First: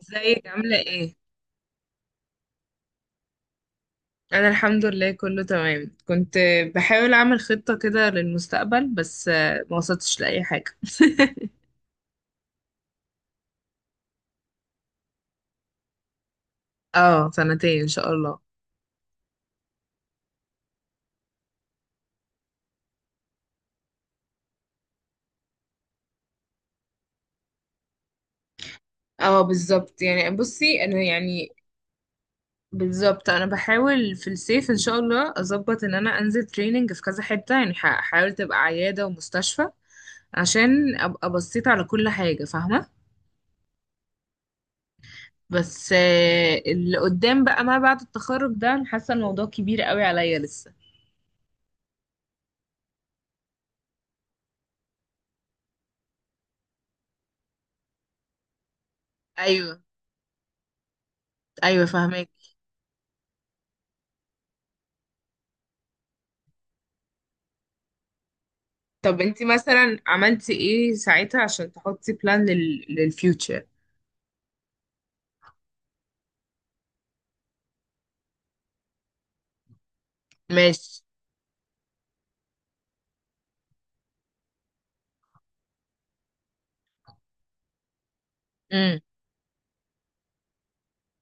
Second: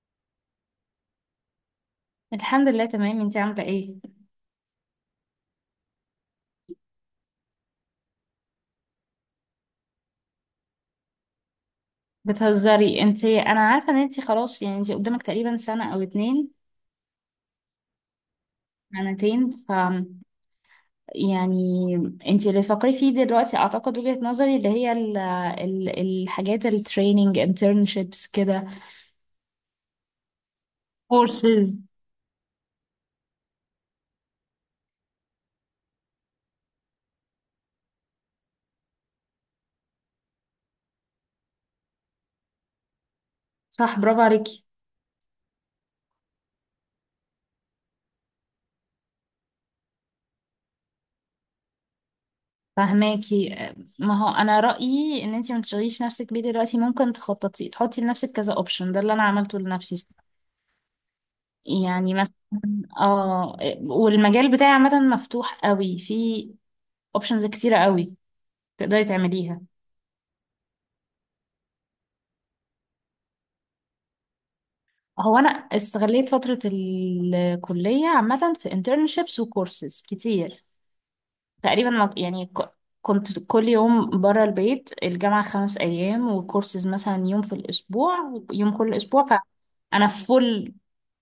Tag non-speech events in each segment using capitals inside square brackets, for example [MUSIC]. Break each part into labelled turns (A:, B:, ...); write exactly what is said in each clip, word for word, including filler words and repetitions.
A: ازيك عاملة ايه؟
B: الحمد لله تمام. انتي عاملة ايه؟
A: أنا الحمد لله كله تمام. كنت بحاول أعمل خطة كده للمستقبل، بس آه، ما وصلتش لأي حاجة. [LAUGHS]
B: بتهزري انتي. انا عارفة ان انتي خلاص يعني انتي قدامك تقريبا سنة او اتنين.
A: اه، سنتين إن شاء الله.
B: سنتين ف يعني انتي اللي تفكري فيه دلوقتي اعتقد وجهة نظري اللي هي ال ال الحاجات، التريننج، انترنشيبس كده،
A: اه بالظبط، يعني بصي أنا يعني،
B: كورسز.
A: بالظبط أنا بحاول في الصيف إن شاء الله أظبط إن أنا أنزل تريننج في كذا حتة، يعني ح- هحاول تبقى عيادة ومستشفى، عشان أبقى بصيت على كل حاجة. فاهمة؟
B: صح، برافو عليكي.
A: بس آه، اللي قدام بقى ما بعد التخرج ده، أنا حاسة الموضوع كبير قوي عليا لسه.
B: فهماكي؟ ما هو انا رأيي ان انتي ما تشغليش نفسك بيه دلوقتي. ممكن تخططي تحطي لنفسك كذا اوبشن، ده اللي انا عملته
A: ايوه،
B: لنفسي.
A: ايوه
B: يعني
A: فاهمك.
B: مثلا، اه، والمجال بتاعي عامة مفتوح قوي، في اوبشنز كتيرة قوي تقدري
A: طب انت
B: تعمليها.
A: مثلا عملتي ايه ساعتها عشان تحطي بلان لل... للفيوتشر؟
B: هو انا استغليت فترة الكلية عامة في internships وكورسز كتير.
A: ماشي.
B: تقريبا ما- يعني ك- كنت كل يوم برا البيت، الجامعة خمس ايام وكورسز مثلا يوم في الاسبوع، يوم كل
A: امم،
B: اسبوع. فانا فول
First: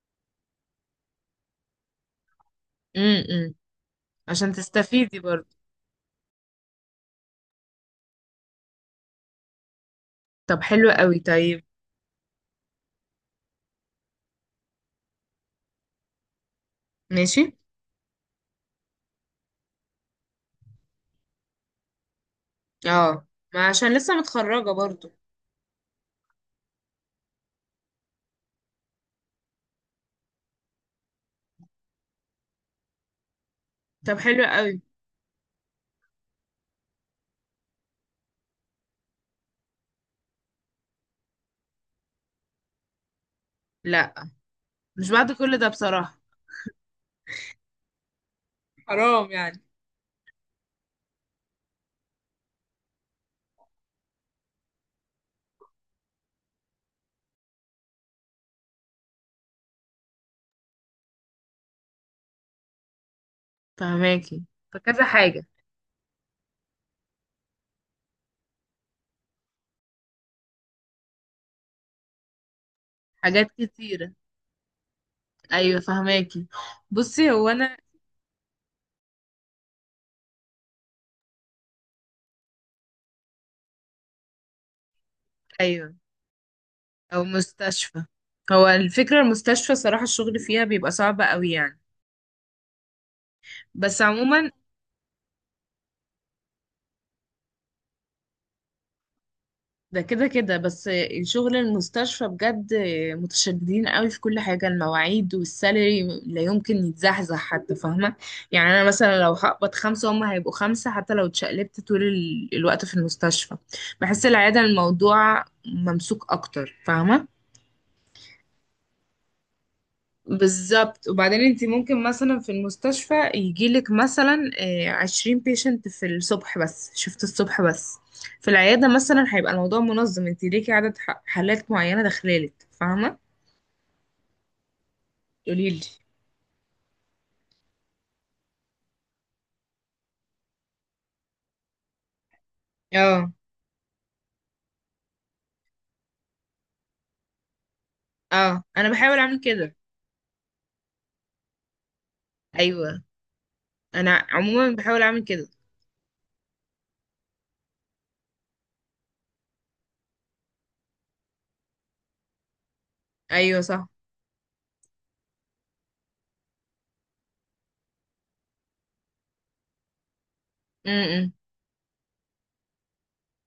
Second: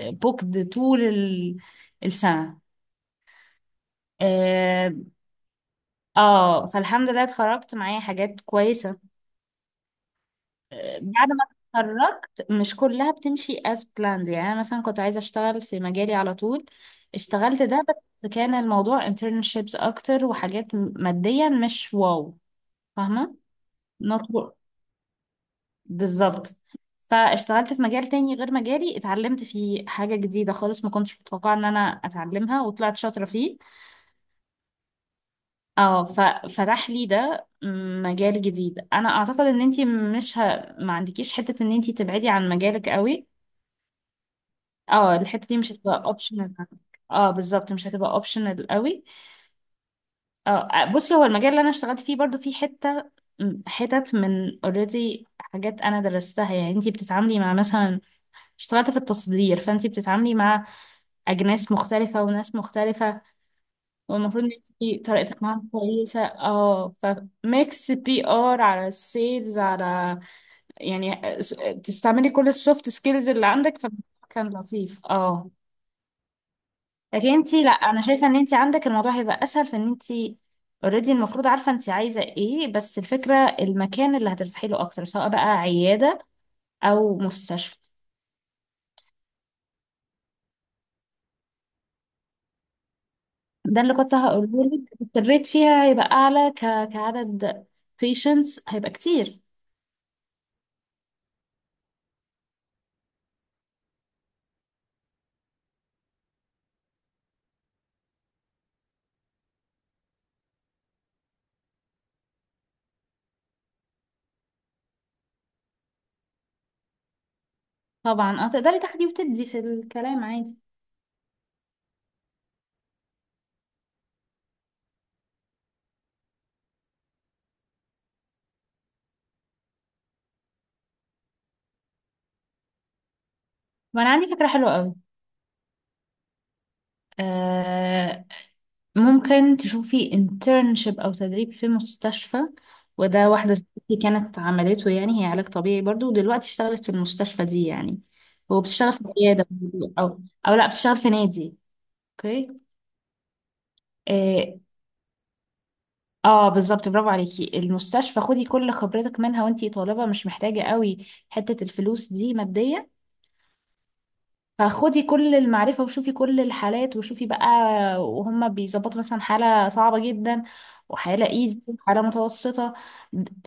B: بوكد طول ال- السنة،
A: امم، امم. عشان
B: اه،
A: تستفيدي برضو.
B: آه، فالحمد لله اتخرجت معايا حاجات كويسة.
A: طب حلو قوي،
B: بعد ما
A: طيب.
B: اتخرجت مش كلها بتمشي as planned. يعني انا مثلا كنت عايزه اشتغل في مجالي على طول،
A: ماشي.
B: اشتغلت ده بس كان الموضوع internships اكتر، وحاجات م- ماديا مش واو.
A: اه،
B: فاهمه؟
A: ما عشان لسه
B: not work.
A: متخرجة برضو.
B: بالظبط. فاشتغلت في مجال تاني غير مجالي، اتعلمت فيه حاجه جديده خالص ما كنتش متوقعه ان انا اتعلمها، وطلعت شاطره فيه.
A: طب حلو قوي.
B: اه، ففتح لي ده مجال جديد. انا اعتقد ان انتي مش ه... ما عندكيش حته ان انتي تبعدي عن مجالك قوي.
A: لا، مش
B: اه،
A: بعد
B: الحتة دي
A: كل ده
B: مش هتبقى
A: بصراحة.
B: اوبشنال. اه بالظبط، مش هتبقى اوبشنال قوي.
A: حرام يعني.
B: اه. بصي، هو المجال اللي انا اشتغلت فيه برضو فيه حتة حتت من اوريدي حاجات انا درستها. يعني انتي بتتعاملي مع مثلا، اشتغلت في التصدير، فانتي بتتعاملي مع اجناس مختلفة وناس مختلفة،
A: فهماكي.
B: والمفروض ان انتي
A: فكذا
B: طريقتك
A: حاجة.
B: معاهم كويسة. اه، فميكس بي ار على السيلز على، يعني آه، س- آه، تستعملي كل السوفت سكيلز اللي
A: حاجات
B: عندك،
A: كتيرة.
B: فكان لطيف. اه،
A: ايوه فهماكي.
B: لكن
A: بصي هو
B: انتي لا،
A: انا.
B: انا شايفه ان انتي عندك الموضوع هيبقى اسهل، في ان انتي اوريدي المفروض عارفه انتي عايزه ايه، بس الفكره المكان اللي هترتاحي له اكتر، سواء بقى
A: ايوه.
B: عياده او
A: او
B: مستشفى.
A: مستشفى. هو الفكرة، المستشفى صراحة الشغل فيها بيبقى صعب قوي يعني.
B: ده اللي
A: بس
B: كنت
A: عموما،
B: هقوله لك، الريت فيها هيبقى اعلى، ك... كعدد patients هيبقى كتير.
A: ده كده كده بس. شغل المستشفى بجد متشددين قوي في كل حاجة، المواعيد والسالري لا يمكن يتزحزح حتى، فاهمة؟ يعني أنا مثلا لو هقبض خمسة هما هيبقوا خمسة، حتى لو اتشقلبت طول ال- الوقت في المستشفى. بحس العيادة الموضوع ممسوك أكتر، فاهمة؟
B: طبعا، اه، تقدري تاخدي وتدي في الكلام عادي.
A: بالظبط. وبعدين انت ممكن مثلا في المستشفى يجيلك مثلا آه، عشرين بيشنت في الصبح بس، شفت؟ الصبح بس. في العيادة مثلا هيبقى الموضوع منظم، انت ليكي عدد ح- حالات معينة داخلالك، فاهمة؟
B: وانا عندي فكره حلوه قوي.
A: قوليلي.
B: ممكن تشوفي انترنشيب او تدريب في مستشفى، وده
A: اه.
B: واحدة زميلتي كانت عملته، يعني هي علاج طبيعي برضو، ودلوقتي اشتغلت في المستشفى دي يعني.
A: اه، انا
B: وبتشتغل في
A: بحاول اعمل
B: عيادة
A: كده.
B: برضو، او او لا بتشتغل في نادي. اوكي،
A: ايوه، انا
B: اه،
A: عموما بحاول اعمل كده.
B: آه بالظبط. برافو عليكي. المستشفى خدي كل خبرتك منها، وانتي طالبة مش محتاجة قوي حتة الفلوس دي، ماديا.
A: ايوه صح.
B: فخدي كل المعرفة وشوفي كل الحالات، وشوفي بقى وهم بيظبطوا مثلا حالة صعبة جدا، وحالة
A: امم.
B: ايزي، وحالة متوسطة.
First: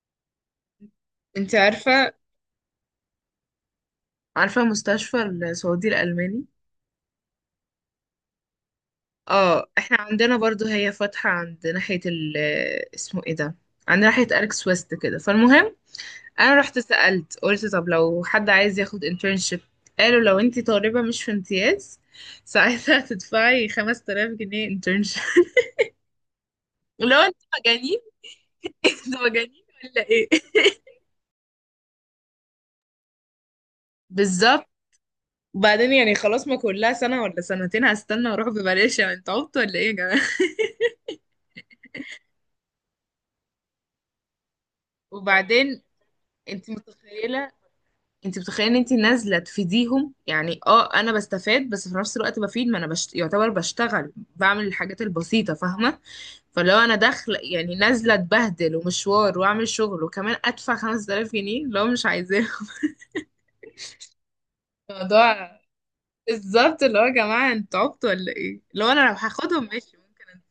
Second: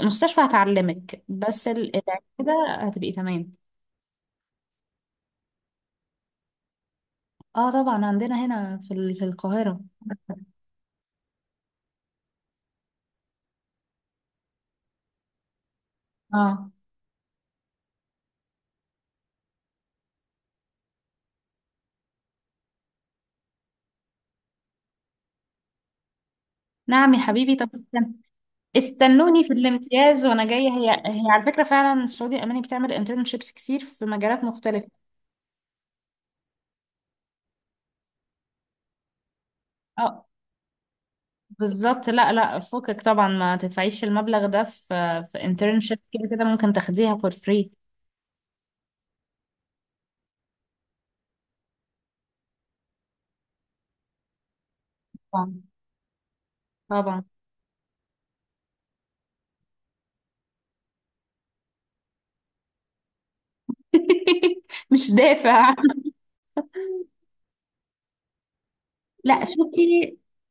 B: المستشفى هتعلمك،
A: انت
B: بس ال-
A: عارفة؟
B: العيادة كده هتبقي تمام.
A: عارفة مستشفى السعودي الألماني؟
B: اه طبعا، عندنا هنا في ال- في
A: اه،
B: القاهرة.
A: احنا عندنا برضو، هي فاتحة عند ناحية ال اسمه ايه ده — عند ناحية أليكس ويست كده. فالمهم، انا
B: اه،
A: رحت سألت، قلت طب لو حد عايز ياخد internship؟ قالوا لو انتي طالبة مش في امتياز ساعتها تدفعي خمسة آلاف جنيه internship. [LAUGHS]
B: نعم
A: لو
B: يا
A: انت
B: حبيبي، طب
A: مجانين.
B: استن-
A: [LAUGHS] انتوا
B: استنوني في
A: مجانين ولا
B: الامتياز
A: ايه؟
B: وانا جاية. هي هي على فكرة فعلا السعودية الألمانية بتعمل انترنشيبس كتير في
A: [LAUGHS]
B: مجالات
A: بالظبط.
B: مختلفة.
A: وبعدين يعني خلاص، ما كلها سنة ولا سنتين هستنى واروح ببلاش، يعني انتوا عبط ولا ايه يا جماعة؟
B: اه بالظبط، لا لا، فكك طبعا ما تدفعيش المبلغ ده في
A: [LAUGHS]
B: في
A: وبعدين
B: internship. كده كده
A: انت
B: ممكن تاخديها for
A: متخيلة؟
B: free.
A: انت متخيله ان انت نازله تفيديهم، يعني اه انا بستفاد بس في نفس الوقت بفيد، ما انا بشت... يعتبر بشتغل، بعمل الحاجات البسيطه،
B: طبعا
A: فاهمه؟ فلو انا
B: طبعا،
A: داخله يعني نازله اتبهدل ومشوار واعمل شغل، وكمان ادفع خمسة آلاف جنيه لو مش عايزاه؟
B: [LAUGHS]
A: [LAUGHS]
B: مش
A: الموضوع
B: دافع.
A: بالظبط، اللي هو يا جماعه، انتوا عبطوا ولا ايه؟ لو انا، لو
B: لا
A: هاخدهم ماشي
B: شوفي،
A: ممكن أنا.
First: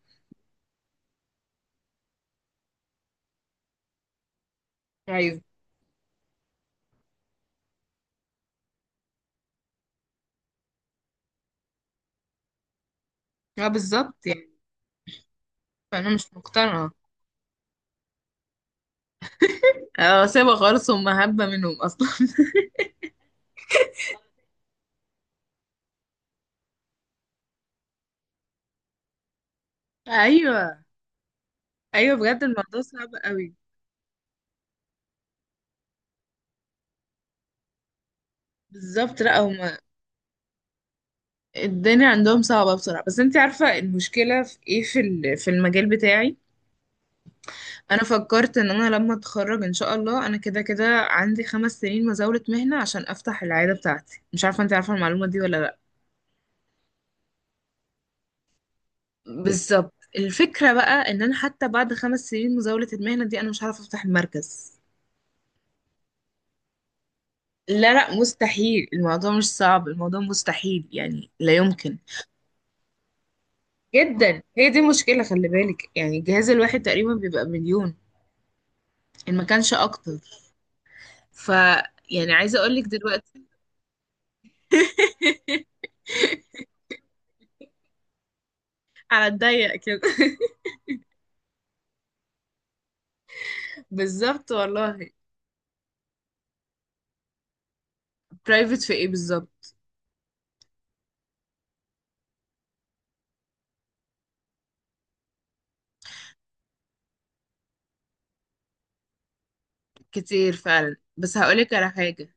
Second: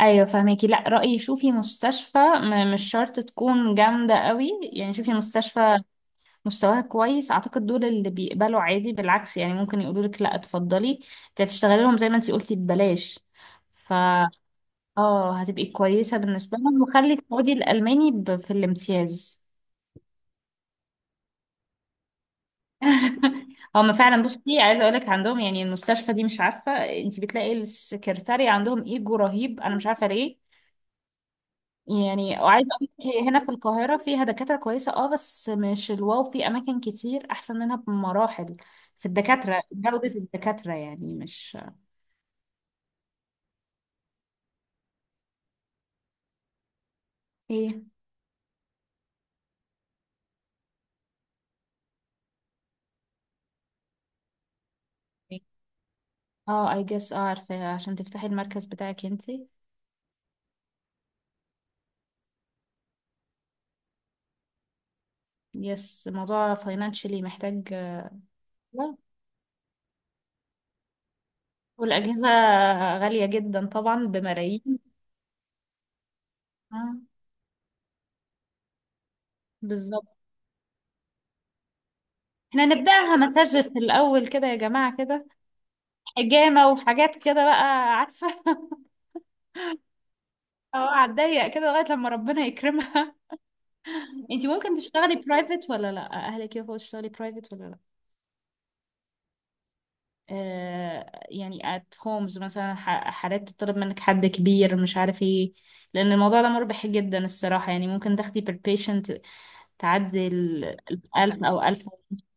B: ايوه فهميكي، لا رأيي شوفي مستشفى م- مش شرط تكون جامدة قوي، يعني
A: مش
B: شوفي
A: عايزه.
B: مستشفى مستواها كويس. اعتقد دول اللي بيقبلوا عادي، بالعكس يعني ممكن يقولوا لك لا اتفضلي، انت هتشتغلي لهم زي ما انت قلتي ببلاش.
A: اه
B: ف
A: بالظبط يعني.
B: اه هتبقي
A: فانا
B: كويسة
A: مش
B: بالنسبة لهم.
A: مقتنعه.
B: وخلي خدي الألماني ب- في الامتياز.
A: اه، سيبها خالص، هم هبه منهم اصلا. [LAUGHS]
B: هم فعلا، بصي عايزه اقول لك عندهم، يعني المستشفى دي مش عارفه، انت بتلاقي السكرتاري عندهم ايجو رهيب، انا مش عارفه ليه.
A: ايوه. ايوه
B: يعني،
A: بجد
B: وعايزه
A: الموضوع
B: اقول لك
A: صعب
B: هنا في
A: قوي.
B: القاهره فيها دكاتره كويسه، اه، بس مش الواو، في اماكن كتير احسن منها بمراحل، في
A: بالظبط. لا،
B: الدكاتره،
A: هم
B: جوده الدكاتره يعني مش
A: الدنيا عندهم صعبة بصراحة. بس انت عارفة المشكلة في ايه؟ في ال- في المجال بتاعي،
B: ايه.
A: انا فكرت ان انا لما اتخرج ان شاء الله انا كده كده عندي خمس سنين مزاولة مهنة عشان افتح العيادة بتاعتي. مش عارفة، انت عارفة المعلومة دي ولا لا؟
B: اه، اي جس، اه عارفه، عشان تفتحي المركز بتاعك انتي.
A: بالظبط. الفكرة بقى ان انا حتى بعد خمس سنين مزاولة المهنة دي انا مش عارفة افتح المركز.
B: يس، موضوع فاينانشلي محتاج،
A: لا، لا، مستحيل. الموضوع مش صعب، الموضوع مستحيل، يعني لا يمكن.
B: والاجهزه غاليه جدا طبعا،
A: جدا.
B: بملايين.
A: هي دي مشكلة، خلي بالك يعني الجهاز الواحد
B: آه،
A: تقريبا بيبقى مليون، ان ما كانش
B: بالظبط.
A: اكتر. ف يعني عايزة
B: احنا
A: اقولك
B: نبدأها
A: دلوقتي.
B: مساج في الأول كده يا جماعة، كده
A: [LAUGHS]
B: حجامة وحاجات كده بقى، عارفة. [LAUGHS]
A: على الضيق كده.
B: اه، هتضيق كده لغاية لما ربنا يكرمها. انتي
A: بالظبط
B: ممكن
A: والله.
B: تشتغلي برايفت ولا لا؟ اهلك يوافقوا تشتغلي برايفت ولا لا؟
A: برايفت في ايه بالظبط؟
B: آه يعني ات هومز مثلا، ح- حالات تطلب منك حد كبير مش عارف ايه، لان الموضوع ده مربح جدا الصراحة. يعني ممكن تاخدي بير بيشنت تعدي
A: كتير
B: ال
A: فعلا، بس
B: ألف او
A: هقولك
B: ألف
A: على حاجة.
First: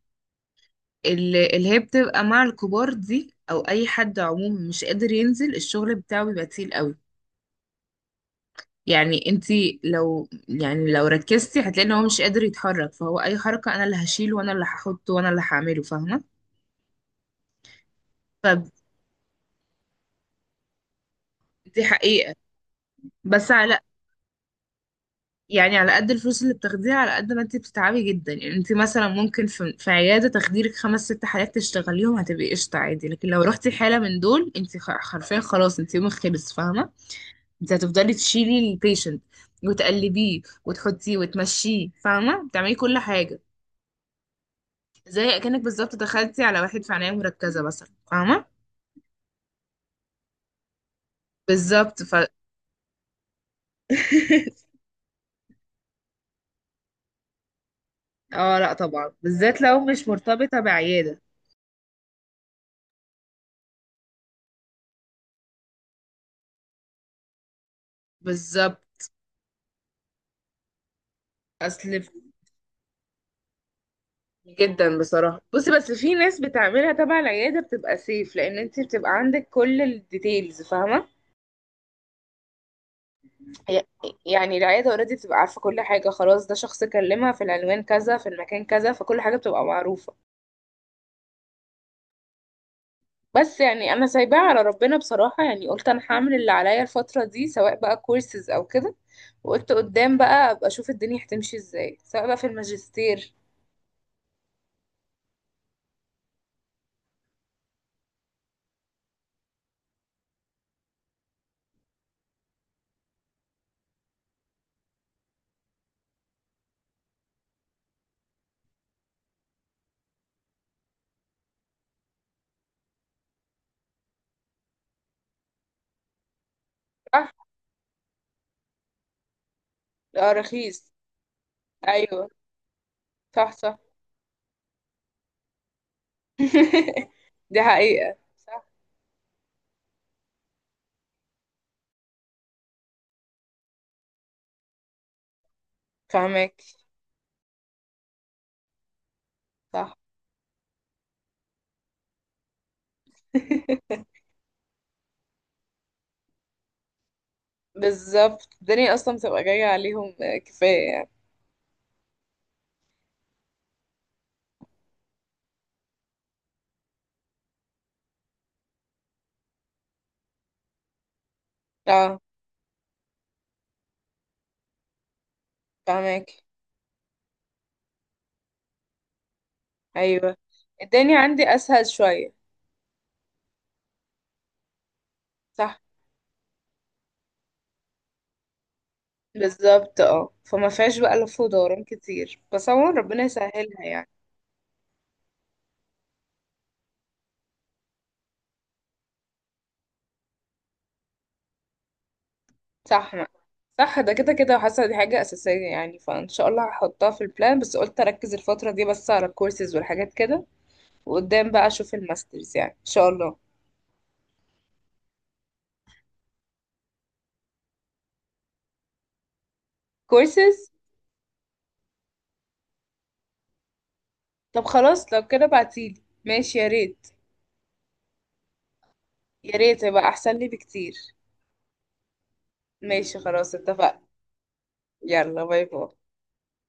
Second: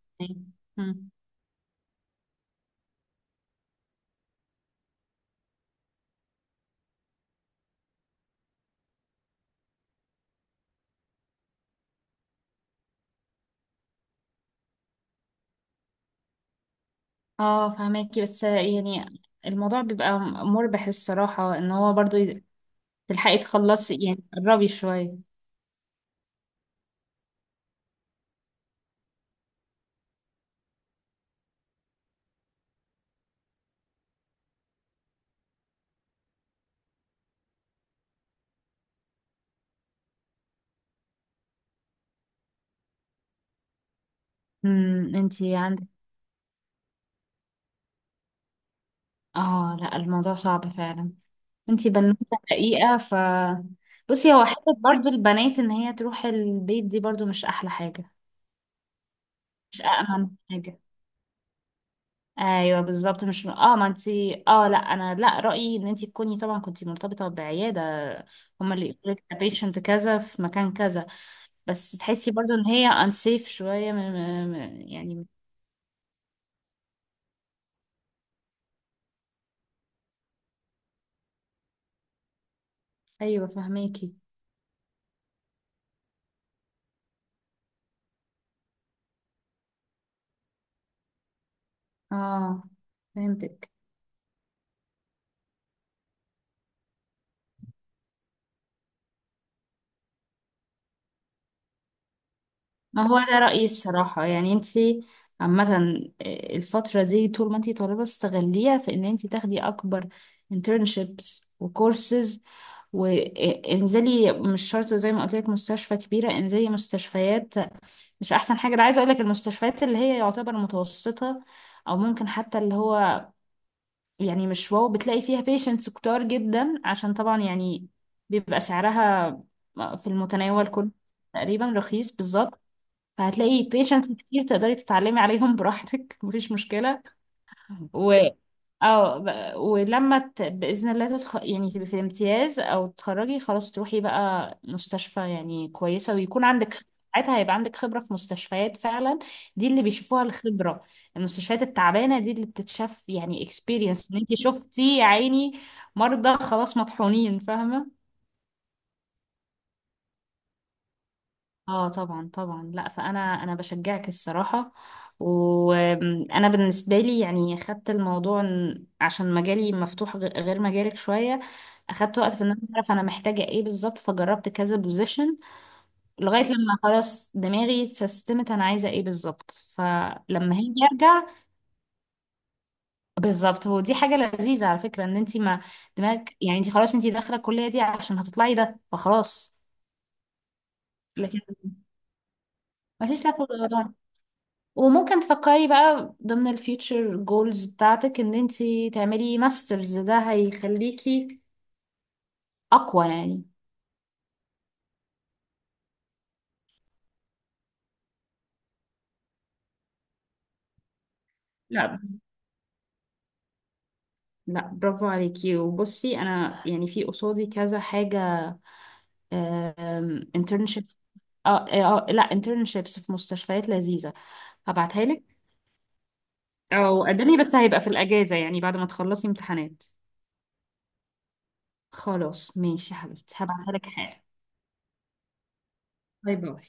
B: ونص.
A: اللي, اللي هي بتبقى مع الكبار دي، او اي حد عموما مش قادر ينزل الشغل بتاعه بيبقى تقيل قوي. يعني انتي لو، يعني لو ركزتي هتلاقي ان هو مش قادر يتحرك، فهو اي حركة انا اللي هشيله وانا اللي هحطه وانا اللي هعمله، فاهمة؟
B: اه فهماكي. بس
A: فدي
B: يعني الموضوع بيبقى مربح الصراحة، ان هو برضو
A: حقيقة.
B: ي- تلحقي
A: بس على،
B: تخلصي، يعني قربي شوية.
A: يعني على قد الفلوس اللي بتاخديها على قد ما انت بتتعبي جدا. يعني انت مثلا ممكن في, في عيادة تخديرك خمس ست حالات تشتغليهم، هتبقي قشطة عادي. لكن لو رحتي حالة من دول، انت خ- حرفيا خلاص، انت يومك خلص، فاهمة؟ انت هتفضلي تشيلي البيشنت وتقلبيه وتحطيه وتمشيه، فاهمة؟ بتعملي كل حاجة،
B: امم
A: زي
B: انتي
A: اكنك
B: عندك،
A: بالظبط دخلتي على واحد في عناية مركزة مثلا، فاهمة؟
B: اه لا الموضوع صعب فعلا. انتي
A: بالظبط. ف [LAUGHS]
B: بنوتة حقيقة، ف بصي هو حتة برضو البنات ان هي تروح البيت دي برضو مش احلى حاجة،
A: اه لا طبعا، بالذات
B: مش
A: لو مش
B: أأمن
A: مرتبطة
B: حاجة.
A: بعيادة.
B: ايوه بالظبط، مش اه ما انتي اه لا انا لا رأيي ان انتي تكوني طبعا كنتي مرتبطة بعيادة، هما اللي
A: بالظبط.
B: يقولك patient كذا في مكان كذا.
A: اصل
B: بس تحسي برضو ان هي unsafe شوية م... م... م-
A: جدا
B: يعني.
A: بصراحة. بصي، بس في ناس بتعملها تبع العيادة بتبقى سيف، لأن انت بتبقى عندك كل الديتيلز، فاهمة؟
B: ايوه
A: ي-
B: فهميكي.
A: يعني العيادة اوريدي بتبقى عارفة كل حاجة خلاص، ده شخص كلمها في العنوان كذا في المكان كذا، فكل حاجة بتبقى معروفة.
B: اه
A: بس
B: فهمتك.
A: يعني أنا سايباها على ربنا بصراحة، يعني قلت أنا هعمل اللي عليا الفترة دي، سواء بقى كورسز أو كده، وقلت قدام بقى أبقى أشوف الدنيا هتمشي ازاي، سواء بقى في
B: ما هو
A: الماجستير.
B: ده رأيي الصراحة. يعني انتي عامة، آه، الفترة دي طول ما انتي طالبة استغليها في ان انتي تاخدي اكبر internships وكورسز. وانزلي، مش شرط زي ما قلت لك مستشفى كبيرة، انزلي مستشفيات مش احسن حاجة. ده عايزة اقول لك المستشفيات اللي هي يعتبر متوسطة، او ممكن حتى اللي هو يعني مش واو، بتلاقي فيها بيشنتس كتار جدا، عشان طبعا
A: صح.
B: يعني بيبقى سعرها في
A: اه
B: المتناول
A: رخيص.
B: كله، تقريبا رخيص
A: أيوه.
B: بالظبط.
A: صح
B: فهتلاقي
A: صح.
B: بيشنتس كتير تقدري تتعلمي عليهم براحتك. [LAUGHS] مفيش مشكلة.
A: [LAUGHS] دي حقيقة.
B: و
A: صح.
B: اه ب- ولما ت... بإذن الله تتخ... يعني تبقي في الامتياز او تتخرجي خلاص، تروحي بقى مستشفى يعني كويسة، ويكون
A: فاهمك.
B: عندك ساعتها هيبقى عندك خبرة في مستشفيات فعلا. دي اللي
A: صح.
B: بيشوفوها الخبرة، المستشفيات التعبانة دي اللي بتتشاف يعني
A: [LAUGHS]
B: اكسبيرينس، ان انت شفتي يا عيني مرضى خلاص مطحونين، فاهمة؟
A: بالظبط الدنيا اصلا بتبقى جاية عليهم، آه، كفاية يعني.
B: اه طبعا طبعا. لا، فانا انا بشجعك الصراحه. وانا بالنسبه لي يعني خدت الموضوع إن- عشان مجالي مفتوح غ- غير مجالك شويه، اخدت
A: اه.
B: وقت في ان انا اعرف انا محتاجه ايه بالظبط، فجربت كذا بوزيشن،
A: فاهمك.
B: لغايه لما خلاص دماغي اتسيستمت، انا عايزه ايه بالظبط،
A: ايوه
B: فلما هي
A: الدنيا
B: ارجع
A: عندي اسهل شوية.
B: بالظبط. ودي حاجه لذيذه على فكره، ان انت ما
A: صح.
B: دماغك يعني، انت خلاص انت داخله الكليه دي عشان هتطلعي ده، فخلاص
A: بالظبط. اه فما فيهاش بقى لف
B: لكن
A: ودوران كتير، بس عموما ربنا
B: مفيش لك.
A: يسهلها يعني.
B: وممكن تفكري بقى ضمن الفيوتشر جولز بتاعتك ان انتي تعملي ماسترز، ده هيخليكي اقوى
A: صح ما.
B: يعني.
A: صح، ده كده كده حاسة دي حاجة أساسية، يعني فإن شاء الله هحطها في البلان، بس قلت أركز الفترة دي بس على الكورسز والحاجات كده، وقدام بقى
B: لا
A: أشوف
B: بس-
A: الماسترز يعني إن شاء الله.
B: لا برافو عليكي. وبصي، انا يعني في قصادي كذا حاجة،
A: كورسز.
B: انترنشيبس، اه آه، آه، لا انترنشيبس في مستشفيات لذيذة،
A: طب
B: هبعتها
A: خلاص، لو
B: لك.
A: كده بعتيلي ماشي يا
B: او
A: ريت.
B: قدمي، بس هيبقى في الاجازة يعني بعد ما تخلصي
A: يا ريت،
B: امتحانات.
A: يبقى احسن لي بكتير.
B: خلاص ماشي يا
A: ماشي
B: حبيبتي،
A: خلاص،
B: هبعتها لك
A: اتفقنا.
B: حالا.
A: يلا، باي باي.
B: باي باي.